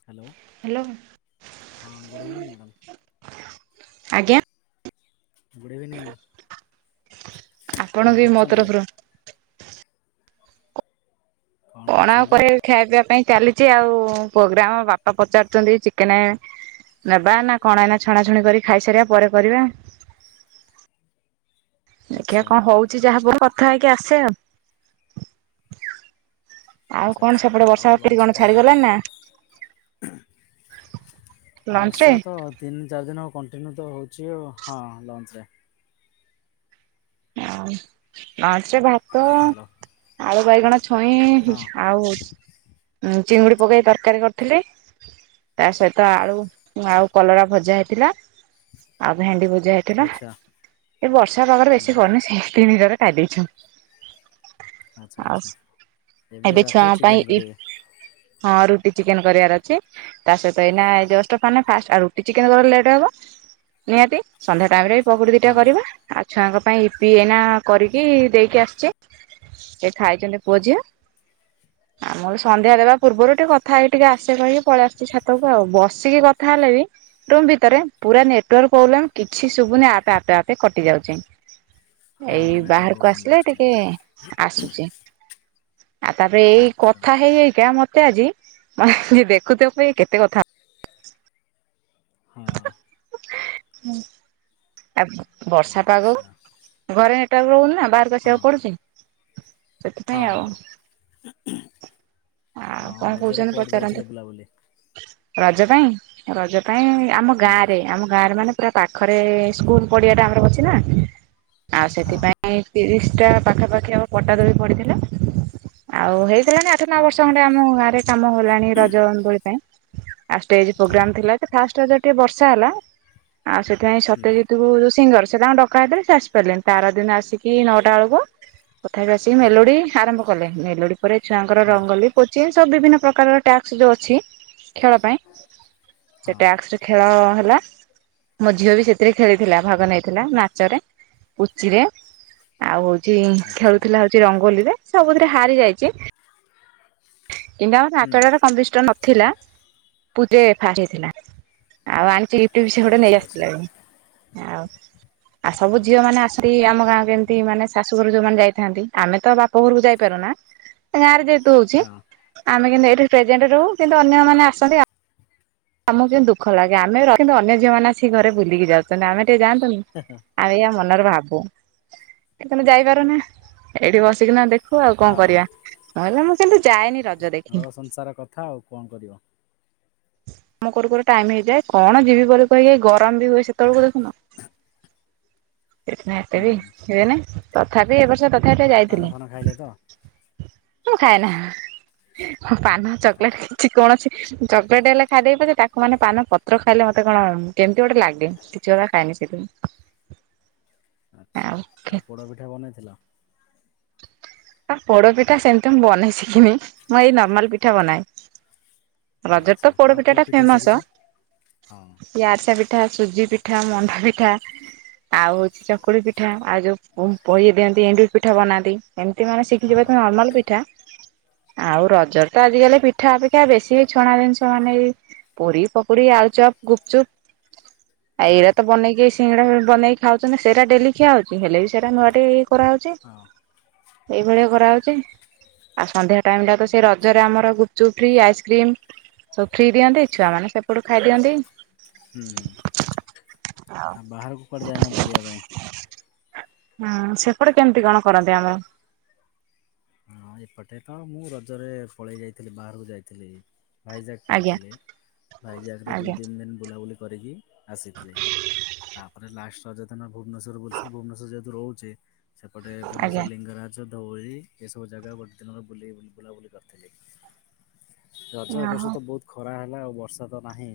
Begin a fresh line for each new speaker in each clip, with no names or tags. Hello
hello
ହଁ good evening madam.
[unintelligible] ଆଜ୍ଞା।
Good evening. କଣ
ଆପଣ ବି ମୋ
କରୁଛନ୍ତି?
ତରଫରୁ କଣ ଆଉ କରିବି ଖାଇବା ପାଇଁ ଚାଲିଛି, ଆଉ ପୋଗ୍ରାମ ବାପା ପଚାରୁଛନ୍ତି ଚିକେନ ନେବା ନା କଣ ଏନା ଛଣାଛୁଣି କରି ଖାଇସାରିବା ପରେ କରିବା। ଦେଖିଆ
ଆଚ୍ଛା
କଣ କହୁଛି ଯାହା ହେବ କଥା ହେଇକି ଆସେ ଆଉ। ଆଉ
ଆଚ୍ଛା
କଣ
ଆଚ୍ଛା
ସେପଟେ
ଆଉ
ବର୍ଷା ଫେର
ଲଞ୍ଚରେ
କଣ
ଖାଇଥିଲେ?
ଛାଡିଗଲାଣି ନା?
[unintelligible]
ଲଞ୍ଚ ରେ
ବର୍ଷା ତ। ତିନି ଚାରି ଦିନ କଣ୍ଟିନ୍ୟୁ ତ ହେଉଛି ଆ ହଁ ଲଞ୍ଚରେ।
[unintelligible] ତ
ହ୍ୟାଲୋ
ଆଳୁ ବାଇଗଣ ଛୁଇଁ
ହଁ
ଆଉ ଚିଙ୍ଗୁଡ଼ି ପକେଇ ତରକାରୀ କରିଥିଲି। ତା ସହିତ ଆଳୁ ଆଉ କଲରା ଭଜା ହେଇଥିଲା। ଆଉ ଭେଣ୍ଡି ଭଜା ହେଇଥିଲା।
ଆଚ୍ଛା
ଥିଲା ଏ ବର୍ଷା ପାଗରେ
ହୁଁ
ବେଶୀ କରନି ସେ ତିନିଟରେ ଖାଇଦେଇଛୁ।
ଆଛା ଆଚ୍ଛା ଏବେ ରାତି
ଛୁଆଙ୍କ ପାଇଁ
ଚିକେନ
ଇ
କରେବେ?
ହଁ ରୁଟି ଚିକେନ କରିବାର ଅଛି। ତା ସହିତ ଏଇନା ଜଷ୍ଟ ପାନ ଫାଷ୍ଟଠାରୁ ରୁ ଚିକେନ କରି ଲେ ଲେଟ ହବ। ନିହାତି ସନ୍ଧ୍ୟା ଟାଇମ ରେ ବି ପକୁଡି ଦିଟା
ହଁ
କରିବା ଆଉ ଛୁଆ ଙ୍କର ପାଇଁ ଇ ପି ଏଇନା କରିକି ଦେଇକି ଆସିଚି ଏ ଖାଇଛନ୍ତି ପୁଅ ଝିଅ।
ହ [unintelligible]
ଆମର ସନ୍ଧ୍ୟା ଦେବା ପୂର୍ବରୁ ଟି କେ କଥା ହେଇକି ଟିକେ ଆସେ କହିକି ପଳେଇ ଆସୁଛି ଛାତକୁ। ଆଉ ବସିକି କଥା ହେଲେ ବି ରୁମ ଭିତରେ ପୁରା ନେଟାର୍କ ପ୍ରୋବ୍ଲେମ୍ କିଛି ଶୁବୁନି ଆପେ ଆପେ ଆପେ କଟି ଯାଉଛି।
ହଁ
ଏଇ
ନେଟୱାର୍କ
ବାହାରକୁ
ପ୍ରୋବ୍ଲେମ୍
ଆସିଲେ
ରହୁଛି
ଟିକେ ଆସୁଛି ଆଉ ତାପରେ
ଟିକେ
ଏଇ
ଆଚ୍ଛା
କଥା ହେଇ ହେଇକା ମତେ ଆଜି ଯିଏ ଦେଖୁଥିବ କହିବ ଇଏ କେତେ କଥା
ହଁ
[unintelligible] ହୁଁ। ଆ ବର୍ଷା ପାଗ ଓ
ଆଚ୍ଛା
ଘରେ ନେଟୱର୍କ ରହୁନି ନା ବା
ହଁ
ବସିବାକୁ ପଡୁଛି
ହଁ
ସେଥିପାଇଁ ଆଉ।
ହଁ
ଆଉ
ଆଉ
କଣ
ରଜରେ
କହୁଛନ୍ତି
କୁଆଡେ
ପଚାରନ୍ତୁ
ଯାଇଥିଲେ ବୁଲାବୁଲି।
ରଜ ପାଇଁ ରଜ ପାଇଁ ଆମ ଗାଁ
ହୁଁ
ରେ ଆମ ଗାଁରେ ମାନେ ପୁରା ପାଖରେ ସ୍କୁଲ ପଡିଆ ଟା ଆମର ଅଛି ନା ଆଉ
ହଁ
ସେଥିପାଁଇ ତିରିଶ ଟା ପାଖାପାଖି ଆମ ପଟା ଦୋଳି ପଡ଼ିଥିଲା। ଆଉ ହେଇଥିଲା ନା ଆଠ ନଅ
ହଁ
ବର୍ଷ ଖଣ୍ଡେ ଆମ ଗାଁରେ କାମ ହେଲାଣି ରଜ ଦୋଳି ପାଇଁ ଆଉ ଷ୍ଟେଜ
ହଁ
ପ୍ରୋଗ୍ରାମ୍ ଥିଲା ଯେ ଫାଷ୍ଟ ଟିକେ ବର୍ଷା ହେଲା ଆଉ ସେଥିପାଇଁ
ହୁଁ
ସତ୍ୟଜିତ କୁ ଯୋଉ ସିଙ୍ଗର ସେ ତାଙ୍କ ଡ ଡକା ହୋଇଥିଲା ସେ ଆସି ପାରିଲେଣି। ତାର ଦିନ ଆସିକି ନଅଟା ବେଳକୁ ତଥାପି ଆସିକି ମେଲୋଡି ଆରମ୍ଭ କଲେ ମେଲୋଡି ପରେ ଛୁଆଙ୍କର
ହଁ
ରଙ୍ଗୋଲି କୋଚିଂ ସବୁ ବିଭିନ୍ନ ପ୍ରକାର ଟ୍ୟାକ୍ସ ଯୋଉ ଅଛି ଖେଳ ପାଇଁ ସେ
ହଁ
ଟାକ୍ସ ଖେଳ ହେଲା। ମୋ ଝିଅ ବି ସେ ସେଥିରେ ଖେଳିଥିଲା ଭାଗ ନେଇଥିଲା ନାଚରେ ପୁଚିରେ। ଆଉ ହଉଛି
ଆଚ୍ଛା
ଖେଳୁଥିଲା ହଉଛି ରଙ୍ଗୋଲିରେ ସବୁଥିରେ ହାରି ଯାଇଛି। କିନ୍ତୁ ଆମର
ହୁଁ
ନାଚରେ କମ୍ପିଟେସନ ନଥିଲା ପୁରୀରେ ଫାଷ୍ଟ ହେଇଥିଲା। ଆଉ ଆଣିଛି ଗିଫ୍ଟ ବି ସେ ଗୋଟେ
ଆଚ୍ଛା
ନେଇ
ଆଚ୍ଛା
ଆସିଥିଲା। ଆଉ ଆଉ ସବୁ
ହୁଁ
ଝିଅ ମାନେ ଆସି ସେ ଆମ ଗାଁ ଏମିତି ମାନେ ଶାଶୁଘରୁ ଯୋଉମାନେ ଯାଇଥାନ୍ତି ଆମେ ତ ବାପ ଘରକୁ ଯାଇପାରୁନା ଗାଁରେ ଯେହେତୁ ହେଉଛି
ହଁ
ଆମେ କିନ୍ତୁ ଏଇଠି ପ୍ରେଜେଣ୍ଟ ରହୁ କିନ୍ତୁ ଅନ୍ୟମାନେ ଆସନ୍ତି ଆମକୁ କିନ୍ତୁ ଦୁଃଖ ଲାଗେ ଆମେ ରହିବି କିନ୍ତୁ ଅନ୍ୟ ଝିଅମାନେ ଆସିକି ଘରେ ବୁଲିକି ଯାଉଛନ୍ତି। ଆମେ ଟିକେ ଯାଆନ୍ତୁ ନି।
ହଁ ହଁ
ଆଉ ଏଇଆ ମନରେ ଭାବୁ ଯେହେତୁ ଆମେ ଯାଇପାରୁନା ଏଇଠି ବସିକିନା ଦେଖୁ। ଦେଖୁ ଆଉ କଣ
ହଁ
କରିବା। [unintelligible] କିନ୍ତୁ ଯାଏନି ରଜ
ଘର
ଦେଖି।
ସଂସାର କଥା ଥା ଆଉ କଣ କରିବ।
କାମ କରୁ କରୁ ଟାଇମ୍ ହେଇଯାଏ କଣ ଯିବି ବୋଲି କହିକି ଗରମ ବି ହୁଏ ସେତେବେଳକୁ ଦେଖୁନ। ସେଥିପାଇଁ ଏତେ
ହୁଁ
ବି ହୁଏନି ତଥାପି ଏ ବର୍ଷ ତଥାପି ଟିକେ
ହଁ ପାନ
ଯାଇଥିଲି।
ଫାନ ଖାଇଲେ ତ
ମୁଁ ଖାଏନା ମୁଁ ପାନ
ହଁ ହଁ
ଚକୋଲେଟ କିଛି କୌଣସି ଚ କଲେଟ୍ ହେଲେ ଖାଇଦେବି ପଛେ ତାକୁ ମାନେ ପାନ ପତ୍ର ଖାଇଲେ ମତେ କଣ କେମିତି ଗୋଟେ ଲାଗେ କିଛି [unintelligible] ଖାଏନି ସେଥି ପାଇଁ। ଆଉ
ଆଚ୍ଛା ଆଉ ପୋଡ଼ ପିଠା ବନେଇଥିଲ?
ଆ ପୋଡ଼ ପିଠା ସେମିତି ମୁଁ ବନେଇ ଶିଖିନି ମୁଁ ଏଇ ନର୍ମାଲ ପିଠା ବନାଏ। ରଜରେ
ଆଚ୍ଛା
ତ
ଆଉ
ପୋଡ଼ପିଠା
କୋଉ
ଟା
ପିଠା
ଫେମସ।
ଶିଖିଛ ହଁ
କିଏ ଆରିସା ପିଠା, ସୁଜି ପିଠା, ମଣ୍ଡା ପିଠା। ଆଉ ହୋଉଛି ଚକୁଳି ପିଠା ଆଉ ଯେଉଁ ପୋମ୍ ପହି ଦିଅନ୍ତି ଏଣ୍ଡୁରି ପିଠା ବନାନ୍ତି। ଏମିତି ମାନେ
ହଁ
ଶିଖିଯିବା ତ ନର୍ମାଲ ପିଠା। ଆଉ ରଜରେ ତ ଆଜିକାଲି ପିଠା ଅପେକ୍ଷା ବେଶୀ ଏଇ ଛଣା ଜିନିଷ ମାନେ ବି ପୁରୀ, ପକୋଡ଼ି, ଆଳୁଚପ, ଗୁପଚୁପ। ଆ
ହଁ
ଏଇରା ତ ବନେଇକି ଏଇ ସିଙ୍ଗଡ଼ା ବନେଇକି ଖାଉଛନ୍ତି ସେଇରା ଡେଲି ଖିଆ ହଉଛି ହେଲେ ବି ସେଇରା ନୂଆ ଟିକେ ଇଏ କରାହଉଛି।
ହଁ
ଏଇଭଳିଆ କରା ହଉଛି। ଆଉ ସନ୍ଧ୍ୟା ଟାଇମ ଟା ତ ସେ
ଆଚ୍ଛା
ରଜରେ ଆମର ଗୁପଚୁପ୍ ଫ୍ରୀ ଆଇସ୍କ୍ରିମ୍ ସବୁ ଫ୍ରି ଦିଅନ୍ତି ଛୁଆ ମାନେ ସେପଟୁ ଖାଇ ଦିଅନ୍ତି।
ହୁଁ। ଆଉ ବାହାରକୁ କୁଆଡ଼େ ଯାଇନ ବୁଲିବା ପାଇଁ?
ହୁଁ ସେପଟେ କେମିତି କଣ କରନ୍ତି ଆମର?
ହଁ ଏପଟେ ତ ମୁଁ ରଜରେ ପଳେଇ ଯାଇଥିଲି ବାହାରକୁ ଯାଇଥିଲି। ଭାଇଜାକ୍
ଆଜ୍ଞା
ପଳେଇଥିଲି ଭାଇଜାକରେ ଦୁଇ
ଆଜ୍ଞା
ତିନ ଦିନ ବୁଲାବୁଲି କରିକି ଆସିଥିଲି ତାପରେ ଲାଷ୍ଟ ରଜ ଦିନ ଭୁବନେଶ୍ଵରରେ ବୁଲିଥିଲି ଭୁବନେଶ୍ୱର ଯେହେତୁ ରହୁଛି। ସେପଟେ
ଆଜ୍ଞା।
ଭୁବନେଶ୍ଵର ଲିଙ୍ଗରାଜ ଧଉଳି ଏସ୍ ସବୁ ଜାଗା ଗୋଟେ ଦିନରେ ବୁଲି ବୁଲ୍ ବୁଲାବୁଲି କରିଥିଲି ରଜ ଏବର୍ଷ
ଓହୋ
ତ ବୋହୁତ ଖରା ହେଲା ଆଉ ବର୍ଷା ତ ନାହିଁ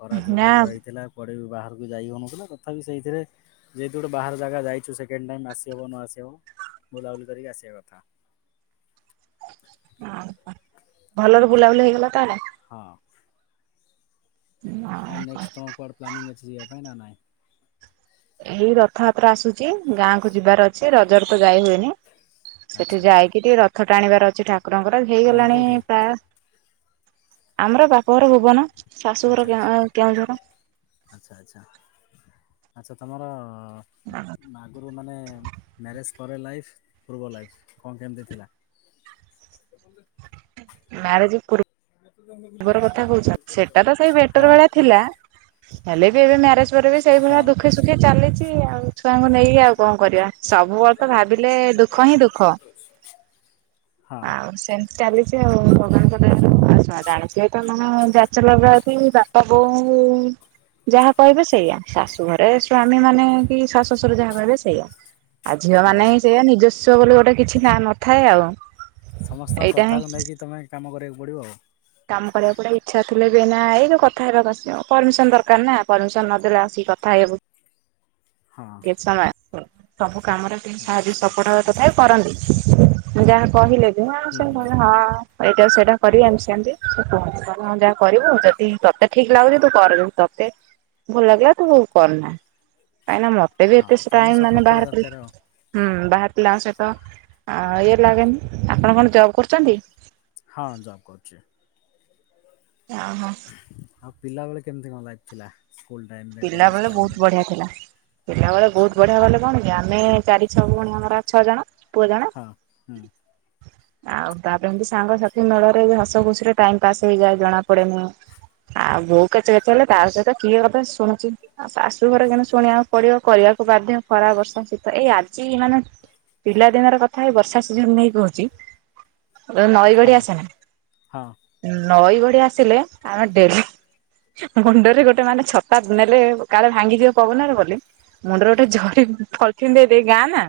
ଖରା ଯୋଉ
ନା
ଟାଇପର ହେଇଥିଲା କୁଆଡ଼େ ବି ବାହାରକୁ ଯାଇ ହୋଉଥିଲା ତଥାପି ସେଇଥିରେ ଯେହେତୁ ଗୋଟେ ବାହାର ଜାଗା ଯାଇଛୁ ସେକେଣ୍ଡ ଟାଇମ୍ ଆସିହବ ନ ଆସିହବ ବୁଲାବୁଲି କରିକି ଆସିବା କଥା।
ଅଁ ହଁ ଭଲରେ ବୁଲାବୁଲି ହେଇଗଲା ତାହେଲେ?
ହଁ ଆଉ ନେକ୍ସଟ ତୁମର କୁଆଡ଼େ ପ୍ଲାନିଂ ଅଛି ଯିବା ପାଇଁ ନା ନାଇଁ?
ଏଇ ରଥଯାତ୍ରା ଆସୁଛି ଗାଁ କୁ ଯିବାର ଅଛି ରଜରେ ତ ଯାଇ ହୁଏନି। ସେଠି
ଆଚ୍ଛା
ଯାଇକିରି ରଥ ଟାଣିବାର ଅଛି ଠାକୁରଙ୍କର
ଗାଁ
ହେଇଗଲାଣି
କୋଉଠି?
ପ୍ରାୟ ଆମର ବାପଘର ଭୁବନ ଶାଶୁଘର
ଆଚ୍ଛା
କେଁ
ଆଚ୍ଛା
ଅ କେଉଁଝର।
ଆଚ୍ଛା ଆଚ୍ଛା ଆଚ୍ଛା ତମର ନା ଆଗରୁ ମାନେ ମ୍ୟାରେଜ ପରେ ଲାଇଫ ପୂର୍ବ ଲାଇଫ୍ କଣ କେମିତି ଥିଲା? କୁ
ମ୍ୟାରେଜ୍ ପୂର୍ବର କଥା କହୁଚ ସେଟା ତ ସେଇ
ହଁ
ବେଟର ଭଳିଆ ଥିଲା। ହେଲେ ବି ଏବେ ମ୍ୟାରେଜ ପରେ ବି ସେଇଭଳିଆ
ହଁ
ଦୁଖେ ସୁଖେ ଚାଲିଛି ଆଉ ଛୁଆଙ୍କୁ ନେଇକି ଆଉ କଣ କରିବା ସବୁବେଳେ ତ ଭାବିଲେ ଦୁଃଖ ହିଁ ଦୁଃଖ।
ହଁ
ଆଉ ସେମ୍ ଚାଲିଛି ଆଉ ଭଗବାନଙ୍କ ଦୟାରୁ ବଞ୍ଚିବା ଜାଣି [unintelligible] ତମେ ବ୍ୟାଚେଲର ଲାଇଫ ରୁ ବାପା ବୋଉ
ହ [unintelligible]
ଯାହା କହିବେ ସେଇଆ। ଶାଶୁ ଘରେ ସ୍ଵାମୀ ମାନେ କି ଶାଶୁ ଶଶୁର ଯାହା କହିବେ ସେଇଆ। ଆଉ ଝିଅ
ହଁ
ମାନେ ହିଁ ସେଇଆ। ନିଜସ୍ଵ ବୋଲି ଗୋଟେ କିଛି ଟା ନଥାଏ ଆଉ।
ସମସ୍ତଙ୍କ
ଏଇଟା ହିଁ
କଥାକୁ ନେଇକି ତୁମେ କାମ କରିବାକୁ ପଡ଼ିବ ଆଉ।
କାମ କରିବାକୁ ପଡିବ ଇଚ୍ଛା ଥିଲେ ବି ନା ଏଇନା ଏଇ ଯୋଉ କଥା ହେବାକୁ ଆସିବ। ପରମିସନ ଦରକାର ନା ପରମିସନ ନଦେଲେ ଆସିକି କଥା ହେଇ ହେବୁ।
ହଁ
ସବୁ କାମରେ ଟିକେ ସାହାଯ୍ୟ
ଆଚ୍ଛା
ସପୋର୍ଟ ହବା ତଥାପି କରନ୍ତି। ଯାହା କହିଲେ କି ଆ
ହୁଁ
ସେ
ହୁଁ
ହଁ [unintelligible] ଏଇଟା ସେଇଟା କରିବା ଆମେ ସେମିତି। ଯାହା କରିବୁ ଯଦି ତତେ ଠିକ୍ ଲାଗୁଛି ତୁ କରେ। ତତେ ଭଲ ଲାଗିଲା ତତୁ କରନା। କାହିଁକନା ମତେ ଏେ ବି
ହଁ
ଏତ
ସ୍ୱାମୀ
ଟାଇ ମାନେ
ସପୋର୍ଟ
ବାହାର
କରିବା ଦରକାର ଆଉ।
[unintelligible] ହୁଁ ବାହାର ପିଲା ସହିତ ଇଏ ଲାଗେନି। ଆପଣ କଣ ଜବ୍ କରୁଛନ୍ତି?
ହଁ ଜବ୍ କରୁଛି।
ଅ ହୋ।
ଆଉ ପିଲାବେଳେ କେମିତି କଣ ଲାଗିଥିଲା ଲାଇଫ ଥିଲା? ସ୍କୁଲ ଟାଇମରେ
ପିଲା
କଲେଜ
ବେଳେ
ଟାଇମରେ?
ବହୁତ ବଢିଆ ଥିଲା। ପିଲାବେେଳେ
ଆଚ୍ଛା
ବହୁତ ବଢିଆ ମାନେ କଣ କି ଆମେ ଚାରି ଛଅ ଭଉଣୀ ଆମର ଛଅ ଜଣ ପୁଅ ଜଣେ
ହଁ ହୁଁ।
ଆଉ ତାପରେ ଏମିତି ସାଙ୍ଗସାଥି ମେଳରେ ହସ ଖୁସି ରେ ଟାଇମ ପାସ୍ ହେଇଯାଏ ଜଣା ପଡେନି। ଆଉ ବୋଉକେ କେଚେ କେଚେ ହେଲେ ତା ସହିତ କିଏ କଥା ଶୁଣୁଛି। ଆଉ ଶାଶୁଘରେ କିନ୍ତୁ ଶୁଣିବାକୁ ପଡିବ। କରିବାକୁ ବାଧ୍ୟ ଖରା ବର୍ଷା ଶୀତ ଏଇ ଆଜି ମାନେ ପିଲାଦିନର କଥା ଏ ବର୍ଷା ସିଜିନି ନେଇ କହୁଛି ନଈ ବଢ଼ି
ହଁ
ଆସେନି।
ହଁ
ନଈ ବଢ଼ି ଆସିଲେ ଆମେ ଡେଲି ମୁଣ୍ଡରେ ଗୋଟେ ମାନେ ଛତା ନେଲେ କାଳେ ଭାଙ୍ଗିଯିବ ପବନରେ ବୋଲି ମୁଣ୍ଡରେ ଗୋଟେ ଜରି ପଲିଥିନ ଦେଇ ଦେଇ ଗାଁ ନା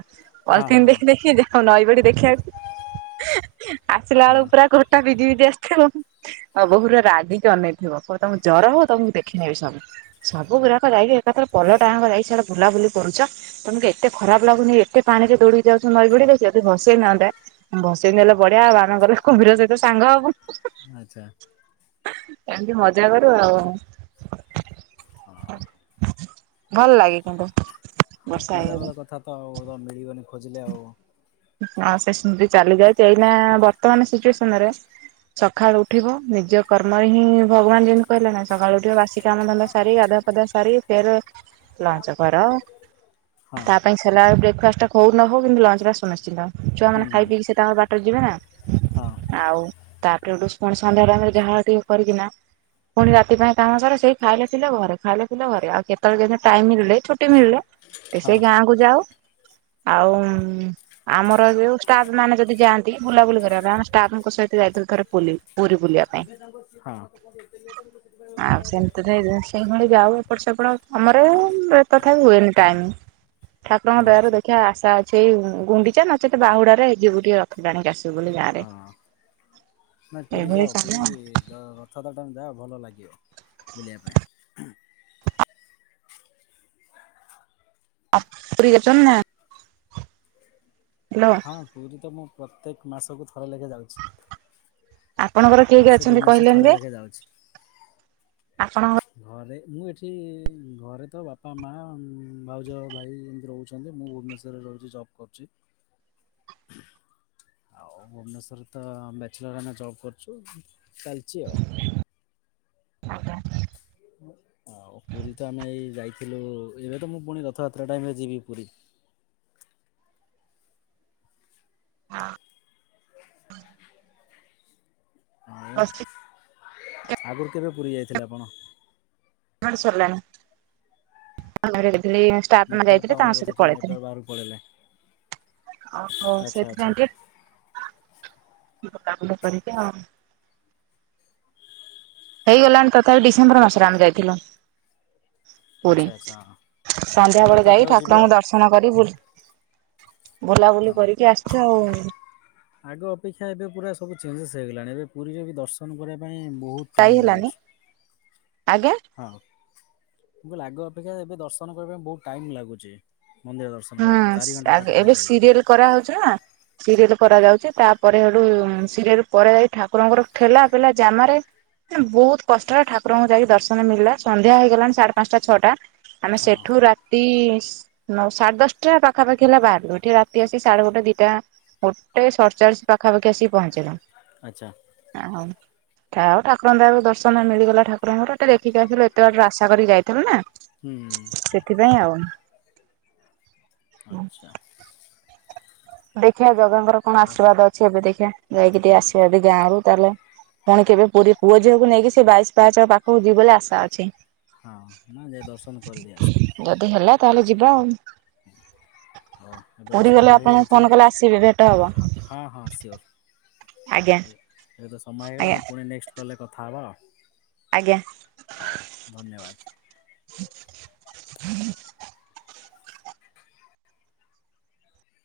ହଁ
ପଲି
ହଁ
ଦେଇ ଦେଖି ଯାଉ ନଈ ବଡି ଦେଖିବାକୁ ଆସିଲା
ହଁ
ବେଳକୁ ପୁରା ଗୋଟା ଭିଜି ଭିଜି ଆସିଥିବ। ଅ ବୋଉ ପୁରା ରାଗିକି ଅନେଇଥିବ। କହିବ ତମକୁ ଜ୍ୱର ହଉ ତମକୁ ଦେଖିନେବି ସବୁ। ସବୁ ଗୁଡାକ ଯାଇକି ଏକାଥରେ ପଲଟା ଯାକ ଯାଇକିନା ସିଆଡେ ବୁଲାବୁଲି କରୁଛ। ତମକୁ ଏତେ ଖରାପ ଲାଗୁନି। ଏତେ ପାଣିରେ ଦୌଡିଡ଼ି ଯାଉଛ ନଈବଢିରେ ସେ ଯଦି ଭସେଇ ନଅନ୍ତେ। ଭସେଇ ନେଲେ ବଢିଆ ଆଉ। ଆମେ କହିବୁ କୁମ୍ଭୀର ସହିତ ସାଙ୍ଗ ହବୁ।
ଆଚ୍ଛା।
ଏମିତି ମଜା କରୁ ଆଉ।
ହଁ [unintelligible]
ଭଲ ଲାଗେ କିନ୍ତୁ।
ହଁ
ବର୍ଷା
ପିଲା
ହେଇଗଲେ
ବେଳ କଥା ତ ଆଉ ମିଳିବନି ଖୋଜିଲେ ଆଉ।
ହଁ ସେ ସେମିତି ଚାଲିଯାଇଛି। ଏଇକିନା ବର୍ତ୍ତମାନ ସିଚୁଏସନରେ ସକାଳୁ ଉଠିବ ନିଜ କର୍ମରେ ହିଁ ଭଗବାନ ଯେମିତି କହିଲେ ନା ସକାଳୁ ଉଠିବ ବାସି କାମ ଧନ୍ଦା ସାରି ଗାଧୁଆ ପାଧୁଆ ସାରି ଫେରେ
ଯାଉ ଟିକେ କୁର କୁରି ବଢିଥିବ। [unintelligible]
ତା ପାଇଁ ସେଲାଡ ବ୍ରେକଫାଷ୍ଟ ହଉ ନ ହଉ। କିନ୍ତୁ ଲଞ୍ଚ ଟା ସୁନିଶ୍ଚିତ। ଛୁଆ
ହୁଁ
ମାନେ ଖାଇ ପିଇ ସେ ତାଙ୍କ ବା ଟରେ ଯିବେ ନା।
ହଁ
ଆଉ ତାପରେ ଗୋଟେ ପୁଣି ସନ୍ଧ୍ୟା ଟାଇମ ଯାହା ଟିକେ କରିକିନା ପୁଣି ରାତି ପାଇଁ କାମ ସରିକି ଖାଇଲେ ପିଇଲେ ଘରେ। ଖାଇଲେ ପିଇଲେ ଘରେ। ଆଉ କେତେବେଳେ କେମିତି ଟାଇମି ମିଳିଲେ ଛୁଟି ମିଳିଲେ ଏ
ହଁ
ସେଇ ଗାଁ କୁ ଯାଉ। ଆଉ ଉଁ ଆମରଯୋଉ ଷ୍ଟାଫ ମାନେ ଯଦି ଯାଆନ୍ତି ବୁଲାବୁଲି କରିବା ପାଇଁ। ଆମେ ଷ୍ଟାଫଙ୍କ ସହିତ ଯାଇଥିଲୁ ଥରେ ବୁଲି।
ଯେବେ ତାଙ୍କ
ଆଉ ସେମିତି ତ
[unintelligible]
ସେଇଭଳି ଯାଉ ଏପଟ ସେପଟ କାମରେ ତଥାପି ହୁଏନି ଟାଇମ। ଠାକୁରଙ୍କ ଦୟାରୁ
ଆଚ୍ଛା
ଦେଖିଆ ଆଶା ଅଛି ଏଇ ଗୁଣ୍ଡିଚା ନଚେତ ବାହୁଡାରେ ଯିବୁ ଟିକେ ରଥ ଟାଣିକି ଆସିବୁ ବୋଲି। ଗାଁରେ।
ହଁ ନାଇଁ ପୁରୀ
ଏଇଭଳି
ଯାଅ
କାମ
ପୁରୀ ଦ ର ଥ ଡା ଟାଇମ ଯାଅ ଭଲ ଲାଗିବ। ବୁଲିଆ ପାଇଁ।
ଆ ଫ୍ରୀ ଅଛନ୍ ନା? ହାଲୋ।
ହଁ ପୁରୀ ତ ମୁଁ ପ୍ରତ୍ୟେକ ମାସକୁ ଥରେ ଲେଖା ଯାଉ
ଆପଣଙ୍କର କିଏ କିଏ
ମାସେ
ଅଛନ୍ତି
ଦୁଇ ମାସେ
କହିଲେନି ଯେ?
ଥରେ ଲେଖେ ଯାଉଛି।
ଆପଣଙ୍କ
ଘରେ ମୁଁ ଏଠି ଘରେ ତ ବାପା, ମା, ଭାଉଜ, ଭାଇ ଏମିତି ରହୁଛନ୍ତି ମୁଁ ଭୁବନେଶ୍ୱ ରେ ରହୁଚି ଜବ୍ କରୁଚି। ଆଉ ଭୁବନେଶ୍ୱରରେ ତ ବ୍ୟାଚେଲର ଆମେ ଜବ୍ କରୁଚୁ ଚାଲିଚି ଆଉ। [unintelligible] ଆଉ ପୁରୀ ତ ଆମେ ଏଇ ଯାଇଥିଲୁ ଏବେ ତ ମୁଁ ପୁଣି ରଥଯାତ୍ରା ଟାଇମରେ ଯିବି ପୁରୀ।
ହାଁ।
ଆଉ [inaudible] ଆଗରୁ କେବେ ପୁରୀ ଯାଇଥିଲେ ଆପଣ?
ଆମ ଆଡ଼େ ସାରିଲାଣି। [unintelligible] ତା ଆତ୍ମା
ନେଟୱାର୍କ
ଯାଇଥିଲେ
ପାଉନି
ତାଙ୍କ
ବୋଧେ
ସହିତ
ଟିକେ
ପଳେଇଥିଲେ।
ନେଟୱାର୍କ ବାହାରକୁ ପଳେଇଲେ
ଓହୋ
ଆଚ୍ଛା ଆଚ୍ଛା
ସେଥିପାଇଁ କି ବୁଲାବୁଲି କରିକି ଆଉ। ହେଇଗଲାଣି ତଥାପି ଡିସେମ୍ବର ମାସରେ ଆମେ ଯାଇଥିଲୁ। ପୁରୀ
ଆଚ୍ଛା ଆଚ୍ଛା ହଁ। ପୁଣି
ସନ୍ଧ୍ୟାବେଳେ ଯାଇ
ରଥଯାତ୍ରାକୁ ଯିବେ
ଠାକୁରଙ୍କ
ଆଉ
ଦର୍ଶ ନ କରି ବୁଲି ବୁଲାବୁଲି
ହଁ।
କରିକି ଆସିଚୁ ଆଉ।
ଆଗ ଅପେକ୍ଷା ଏବେ ପୁରା ସବୁ ଚେଞ୍ଜେସ୍ ହେଇଗଲାଣି। ଏବେ ପୁରୀରେ ବି ଦର୍ଶନ କରିଆ ପାଇଁ ବହୁତ
ଯାଇ
ଟାଇମ
ହେଲାନି
ଲାଗୁଛି।
ଆଜ୍ଞା
ହଁ ମୁଁ କହିଲି ଆଗ ଅପେକ୍ଷା ଏବେ ଦର୍ଶନ କରିଆ ପାଇଁ ବହୁତ ଟାଇମ୍ ଲାଗୁଚି ମନ୍ଦିର ରେ। ଦର୍ଶନ କରିବା ପାଇଁ ଚାରି ଘଣ୍ଟା ପାଖା ପାଖି ଲାଗିଯିବ।
କରାହୋଉଚି ନା। ସିରିଏଲ କରାଯାଉଚି ତାପରେ ହେଟୁ ସିରିଏଲ ପରେ ଯାଇ ଠାକୁରଙ୍କର ଠେଲା ପିଲା ଜାମାରେ ବହୁତ କଷ୍ଟରେ ଠାକୁରଙ୍କୁ ଯାଇକି ଦର୍ଶନ ମିଳିଲା। ସନ୍ଧ୍ୟା ହେଇଗଲାଣି ସାଢେ ପାଞ୍ଚଟା ଛଅଟା। ଆମେ
ହଁ।
ସେଠୁ ରାତିସ୍ ନସ୍ ସାଢେ ଦଶଟା ପାଖା ପାଖି ହେଲା ବାହାରିଲୁ। ଏଠି ରାତି ଆସି ସାଢେ ଗୋଟେ ଦିଟା ଗୋଟେ ସଡ ଚାଳିଶି ପାଖାପାଖି ଆସିକି ପହଞ୍ଚିଲୁ।
ଆଚ୍ଛା।
ଆ ହଉ। ଥାଉ ଠାକୁରଙ୍କ ଦୟାରୁ ଦର୍ଶନ ମିଳିଗଲା। ଠାକୁରଙ୍କର ଟିକେ ଦେଖିକି ଆସିଲୁ ଏତେ ବାଟରୁ ଆଶା କରିକି ଯାଇଥିଲୁ ନା।
ହୁଁ।
ସେଥିପାଇଁ ଆଉ।
ଆଚ୍ଛା।
ଦେଖିବା ଜଗା ଙ୍କର କଣ
ହ
ଆଶୀର୍ବାଦ ଅଛି ଏବେ ଦେଖିବା? ଯାଇକି ଟିକେ ଆସିବା ଦେ ଯାଉ ତାହେଲେ ପୁଣି କେବେ ପୁରୀ ପୁଅ ଝିଅକୁ ନେଇକି ସେ ବାଇଶି ପାହାଚ ପାଖକୁ ଯିବି ବୋଲି ଆଶା ଅଛି।
ହଁ ନା ଯାଇ ଦର୍ଶନ କରିଦେଇ ଆସ।
ଯଦି ହେଲା ତାହେଲେ ଯିବା ଆଉ।
ହଉ ଏବେ ତ
ପୁରୀ ଗଲେ
ସମୟ
ଆପଣଙ୍କୁ ଫୋନ କଲେ ଆସିବେ ଭେଟ ହବ
ହେଇଯାଇଚି--ହଁ ହଁ ହଁ ସିଓର୍।
ଆଜ୍ଞା।
ଏବେ ସମୟ ହେଇଗଲା
ଆଜ୍ଞା
ମ୍ୟାମ୍, ପୁଣି ନେକ୍ସଟ୍ କଲରେ କଥା ହବା ଆଉ।
ଆଜ୍ଞା।
ହଉ ଧନ୍ୟବାଦ।
[unintelligible]